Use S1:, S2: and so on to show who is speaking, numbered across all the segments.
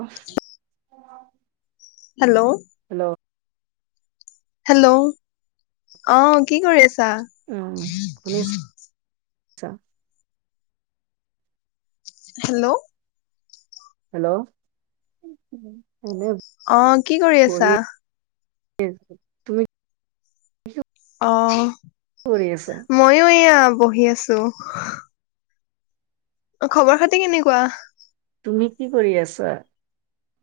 S1: অহ,
S2: hello,
S1: hello,
S2: hello, অহ কি কৰি আছা?
S1: আচ্ছা,
S2: হেল্ল,
S1: হেল্ল, [inaudible]
S2: অ, কি কৰি
S1: বহি
S2: আছা?
S1: [inaudible]
S2: অ,
S1: কি কৰি আছে?
S2: মইও এয়া, বহি আছো। অ, খবৰ খাতি কেনেকুৱা?
S1: তুমি কি কৰি আছা?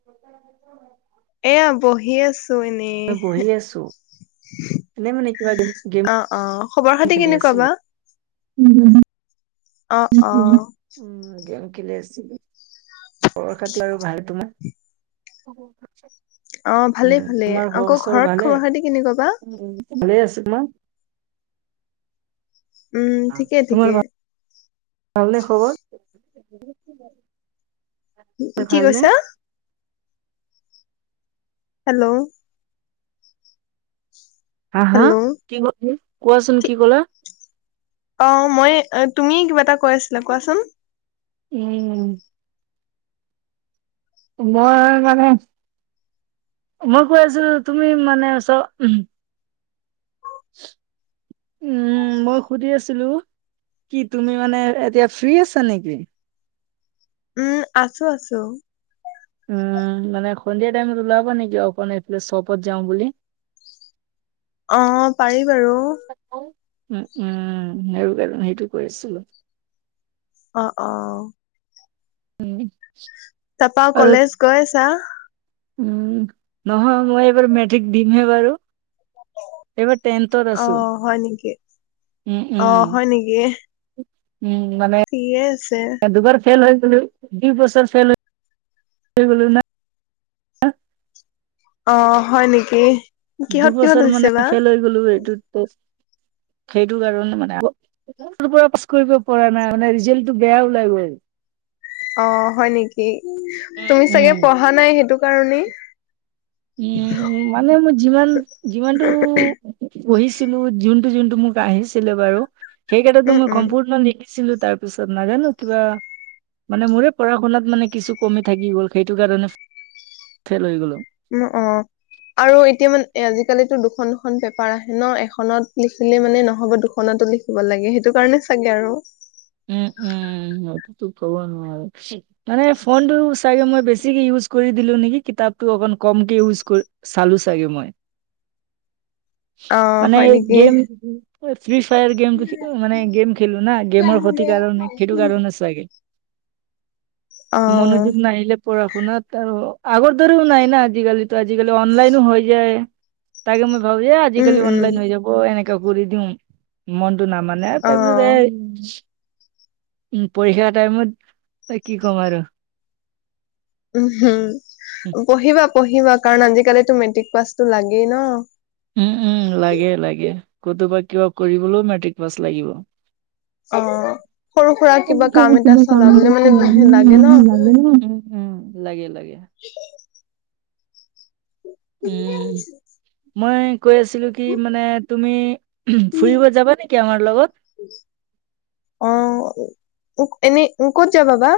S1: [inaudible]
S2: এয়া, বহি আছো এনেই
S1: মই বহি আছো এনে মানে কিবা গেম
S2: অ, অ, খবৰ-খাতি কেনেকুৱা বা?
S1: উম,
S2: অ, অ,
S1: উম, গেম খেলি আছো। খবৰ-খাতি আৰু ভাল, তোমাৰ?
S2: অ ভালে
S1: উম,
S2: ভালে
S1: তোমাৰ
S2: আকৌ
S1: ঘৰৰ‌ চবৰে
S2: ঘৰত
S1: ভালে,
S2: খবৰ খাতি কেনেকুৱা বা
S1: ভালে আছে না,
S2: উম, ঠিকে
S1: তোমাৰ
S2: ঠিকে।
S1: ভালনে, খবৰ?
S2: কি
S1: ভালনে
S2: কৈছা? হেল্ল,
S1: হা, হা,
S2: হেল্ল'
S1: কি, কোৱাচোন কি ক'লা?
S2: অ, মই, তুমি কিবা এটা কৈ আছিলা, কোৱাচোন?
S1: উম, মই মানে, মই কৈ আছিলো, তুমি মানে চ উম, মই সুধি আছিলো। কি তুমি মানে এতিয়া ফ্ৰ্ৰী আছা, নেকি?
S2: উম, আছো আছো।
S1: উম, মানে সন্ধিয়া টাইমত ওলাবা নেকি, অক এইফালে চবত যাওঁ বুলি।
S2: অ, পাৰি বাৰু।
S1: উম, উম, সেইটো কাৰণ, সেইটো কৈ, আছিলো।
S2: অ, অ,
S1: উম,
S2: তাপা, আৰু কলেজ গৈ আছা?
S1: উম, নহয় মই এইবাৰ মেট্ৰিক দিমহে, বাৰু। এইবাৰ, টেণ্টত
S2: অ
S1: আছো।
S2: হয় নেকি
S1: উম
S2: অ,
S1: উম
S2: হয় নেকি?
S1: উম, মানে
S2: ঠিকে আছে।
S1: দুবাৰ ফেইল হৈ গলোঁ, দুই বছৰ ফেইেল হৈ গলোঁ ন,
S2: অ, হয় নেকি, কিহত-কিহত হৈছে বা?
S1: হ'লেওঁ এইটোত, সেইটো কাৰণে মানে পৰা পাছ কৰিব পৰা নাই, মানে ৰিজাল্টটো বেয়া ওলাই গ'ল।
S2: অ, হয় নেকি! তুমি চাগে
S1: উম,
S2: পঢ়া নাই, সেইটো কাৰণেই।
S1: উম, মানে মোৰ যিমান-যিমানটো পঢ়িছিলো, যোনটো-যোনটো মোক আহিছিলে বাৰু, সেইকেইটাতো
S2: উম
S1: মই
S2: উম
S1: সম্পূৰ্ণ লিখি ছিলো, তাৰ পিছত নাজানো কিবা, মানে মোৰে পঢ়া-শুনাত মানে কিছু কমি থাকি গ'ল, সেইটো কাৰণে ফেল হৈ গ'লো।
S2: উম, অ। আৰু এতিয়া মানে আজিকালিতো দুখন- দুখন পেপাৰ আহে ন, এখনত লিখিলে মানে নহ'ব, দুখনতো লিখ খিব লাগে, সেইটো কাৰণে চাগে আৰু।
S1: উম, উম, [unintelligible] মানে ফোনটো চাগে মই বেছিকে ইউজ কৰি দিলো নেকি, কিতাপটো অকন কমকে ইউজ কৰি চালো চাগে মই।
S2: [inaudible] অ
S1: মানে
S2: হয়
S1: এই
S2: নেকি
S1: গেম ফ্ৰী-ফায়াৰ গেমটো, মানে গেম খেলো না, গেমৰ ক্ষতি কাৰণে সেইটো কাৰণে চাগে।
S2: অ
S1: মনোযোগ নাহিলে পঢ়া-শুনাত আৰু আগৰ দৰেও নাই না, আজিকালি, আজিকালি অনলাইনো হৈ যায়। তাকে মই ভাবো যে
S2: উম
S1: আজিকালি
S2: উম
S1: অনলাইন হৈ যাব, এনেকা কৰি দিও, মনটো নামানে।
S2: অ
S1: তাৰপিছত এ, উম, পৰীক্ষা টাইমত কি ক'ম আৰু।
S2: উম, হম, পঢ়িবা-পঢ়িবা কাৰণ আজিকালিটো মেট্ৰিক পাছতো লাগেই ন।
S1: উম, উম, লাগে-লাগে, কতোবা কিবা কৰিবলৈও মেট্ৰিক পাছ লাগিব।
S2: অ
S1: [unintelligible]
S2: সৰু সুৰা
S1: উম,
S2: কিবা কাম এটা চলাবলে মানে লাগে ন
S1: লাগে-লাগে। উম, মই কৈ আছিলো কি, মানে তুমি ফুৰিব যাবা নেকি আমাৰ লগত?
S2: অ, উ, এনে ক'ত যাবাবা?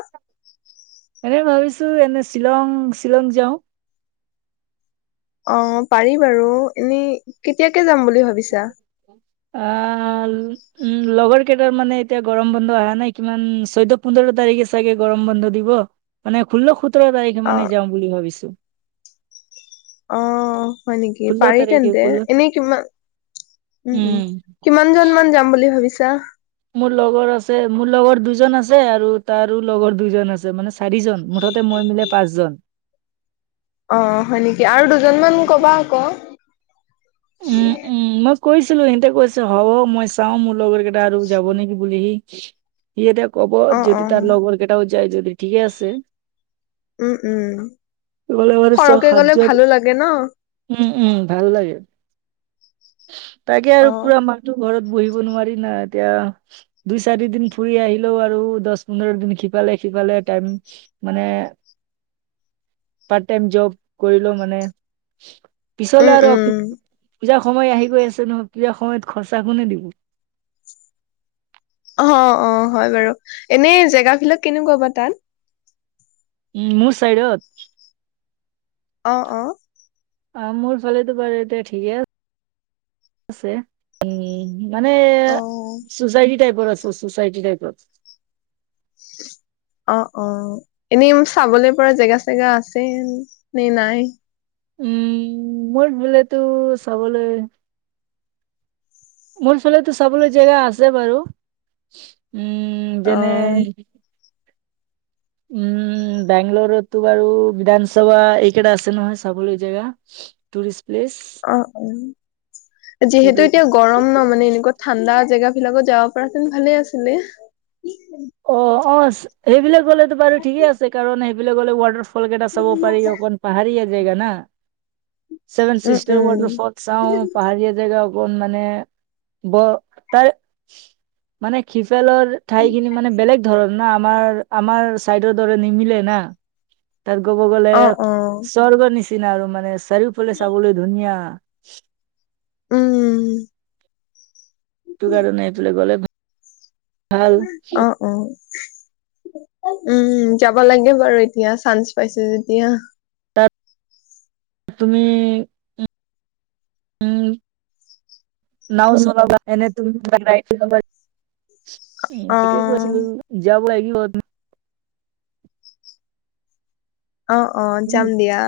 S1: এনে ভাবিছো, এনে শিলং-শিলং যাওঁ।
S2: অ, পাৰি বাৰু, এনে কেতিয়াকে যাম বুলি ভাবি
S1: আহ। উম লগৰ কেইটাৰ মানে এতিয়া গৰম বন্ধ অহা নাই, কিমান চৈধ্য-পোন্ধৰ তাৰিখে চাগে গৰম বন্ধ দিব। মানে ষোল্ল- সোতৰ তাৰিখে
S2: অ
S1: মানে যাওঁ বুলি ভাবিছো।
S2: অ, হয় নেকি,
S1: ষোল্ল
S2: পাৰি
S1: তাৰিখে
S2: তেন্তে,
S1: ষোল্ল
S2: এনেই কিমান উম, উম, কিমান জন মান যাম বুলি ভাবিছা?
S1: মোৰ লগৰ আছে, মোৰ লগৰ দুজন আছে আৰু তাৰো লগৰ দুজন আছে, মানে চাৰিজন, মুঠতে মই মিলাই পাঁচজন।
S2: অ, হয় নেকি, আৰু দুজনমান ক'বা আকৌ।
S1: উম, উম, মই কৈছিলো, সিহতে কৈছো হ'ব মই চাও, মোৰ লগৰ কেইটা এআৰু যাব নেকি বুলি হি, সি এতিয়া ক'ব,
S2: অ অ
S1: যদি তাৰ লগৰ কেইটাও যায় যদি ঠিকে আছে।
S2: উম, উম,
S1: গ'লে বাৰু ছয়
S2: সৰকে গ'লে
S1: সাতজন
S2: ভালো লাগে ন!
S1: উম, উম, ভাল লাগে। তাকে আৰু
S2: অ
S1: পুৰা মাহটো ঘৰত বহিব নোৱাৰি না, এতিয়া দুই-চাৰি দিন ফুৰি আহিলেও আৰু দহ- পোন্ধৰ দিন সিফালে-সিফালে টাইম মানে পাৰ্ট টাইম জব কৰিলেও মানে
S2: উম
S1: পিছলে আৰু
S2: উম
S1: পূজা সময় আহি গৈ আছে নহয় পূজা সময়ত খৰচা কোনে দিব
S2: অ অ হয় বাৰু এনে জেগা বিলাক কেনেকুৱা বাৰু তাত
S1: উম মোৰ চাইডত।
S2: অ', অ'।
S1: অ', মোৰ ফালেতো বাৰু এতিয়া ঠিকে আ-ছে। উম। মানে
S2: অ
S1: চো'চাইটি টাইপৰ আছে চো'চাইটি টাইপৰ।
S2: [inaudible] অ, অ, এনেই চাবলে পৰা জেগা চেগা আছে নে নাই?
S1: উম মোৰ বোলেতো চাবলৈ মোৰ ফালেটো চাবলৈ জেগা আছে বাৰু উম,
S2: অ
S1: যেনে উম বেংলৰতো বাৰু বিধানসভা এইকেইটা আছে নহয় চাবলৈ জেগা। Tourist place.
S2: অ', অ' যিহেতু এতিয়া গৰম ন' মানে এনেকুৱা ঠাণ্ডা জেগা বিলাকত যাব পৰা হেঁতেন ভালে আছিলে।
S1: অ, অ, সেইবিলাক গ'লেতো বাৰু ঠিকে আছে। কাৰণ সেইবিলাক গ'লে ৱাটাৰ ফলকেইটা চাব পাৰি। অকণ পাহাৰীয়া জেগা না।
S2: উম
S1: চেভেনচিষ্টাৰ
S2: উম
S1: ৱাটাৰফ'ল চাওঁ পাহাৰীয়া জেগা অকণ মানে ব তাৰ মানে সিফালৰ ঠাই খিনি মানে বেলেগ ধৰণ ন। আমাৰ, আমাৰ চাইডৰ দৰে নিমিলে না। তাত ক'ব গ'লে,
S2: অ অ
S1: স্বৰ্গৰ নিচিনা আৰু মানে চাৰিওফালে চাবলৈ ধুনীয়া।
S2: উম
S1: এইটো কাৰণে এইফালে গ'লে ভা
S2: অ'। অ' উম, উম, যাব লাগে বাৰু এতিয়া চান্স পাইছে যেতিয়া।
S1: তাত, তুমি [unintelligible] নাওঁ চলাবা এনে তুমি [unintelligible] এই
S2: অ
S1: তাকে কৈছিলোঁ যাব লাগিব
S2: অ', অ'। যাম দিয়া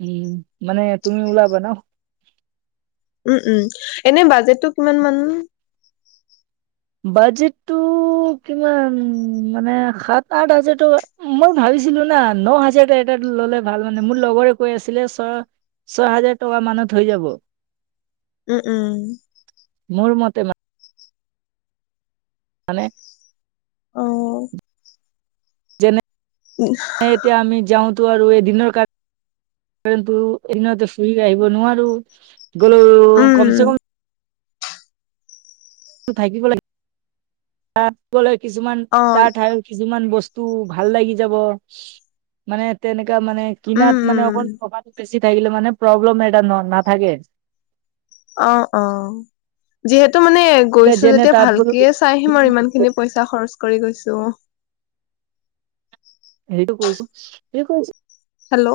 S1: উম মানে তুমি ওলাবা ন।
S2: উম, উম। এনে বাজেটো কিমান মান?
S1: বাজেটটো কিমান মানে সাত-আঠ হাজাৰ টকা, মই ভাবিছিলো না ন হাজাৰ তাত ল'লে ভাল মানে, মোৰ লগৰে কৈ আছিলে চা ছয় হাজাৰ টকা মানত হৈ যাব।
S2: উম-উম।
S1: মোৰ মতে মা মানে -
S2: অ,
S1: যেনে
S2: [unintelligible]
S1: এতিয়া আমি যাওঁতো আৰু এদিনৰ কাৰ কিন্তু এদিনতে ফুৰি আহিব নোৱাৰো, গ'লোও
S2: উম
S1: কমচে কম থাকিব [unintelligible] তাত গ'লে কিছুমান
S2: অ
S1: তাৰ ঠাই কিছুমান বস্তু ভাল লাগি যাব। মানে তেনেকে মানে
S2: উম
S1: কিনাত মানে
S2: উম
S1: অকণ টকাটো বেছি থাকিলে মানে প্ৰব্লেম এটা ন' নাথাকে।
S2: অ' অ 'যিহেতু মানে গৈছো
S1: যেনে
S2: যেতিয়া
S1: তাত বোলো
S2: ভালকে চাই আহিম আৰু ইমান খিনি। পইচা খৰচ কৰি গৈছো।
S1: হেৰিতো কৰিছো, সেই কৈছো।
S2: হেল্ল'?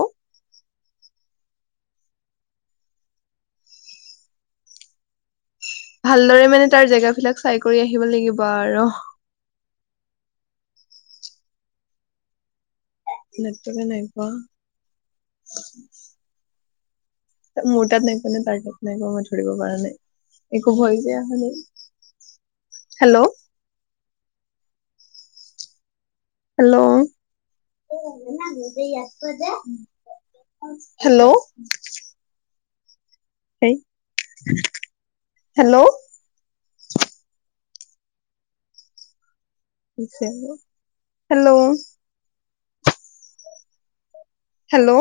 S2: ভালদৰে মানে তাৰ জেগাবিলাক চাই কৰি আহিব লাগিব আৰু। নেটৱৰ্কে নাই পোৱা। মোৰ তাত নাইপোৱা নে, তাৰ তাত নাইপোৱা মই ধৰিব পৰা নাই। একো ভয়চ এ আহা নাই। হেল্ল'? হেল্ল'? হেল্ল'? সেই, hello? Hello? Hello?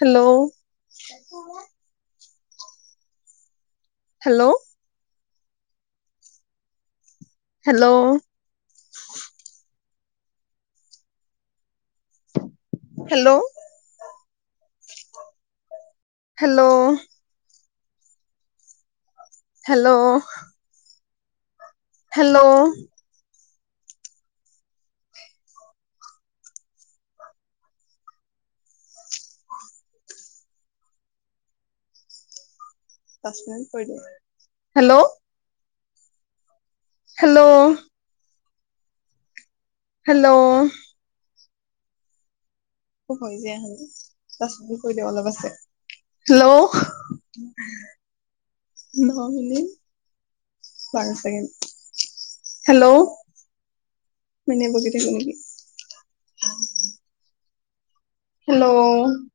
S2: Hello? Hello? Hello? Hello? Hello? Hello? Hello? Hello? Hello? Hello? হৈ যায় পাঁচ মিনিট কৈ দে, অলপ আছে, হেল্ল'? ন মিনিট। বাৰ ছেকেণ্ড, হেল্ল'? মানে বুজি থাকে নেকি। হেল্ল'?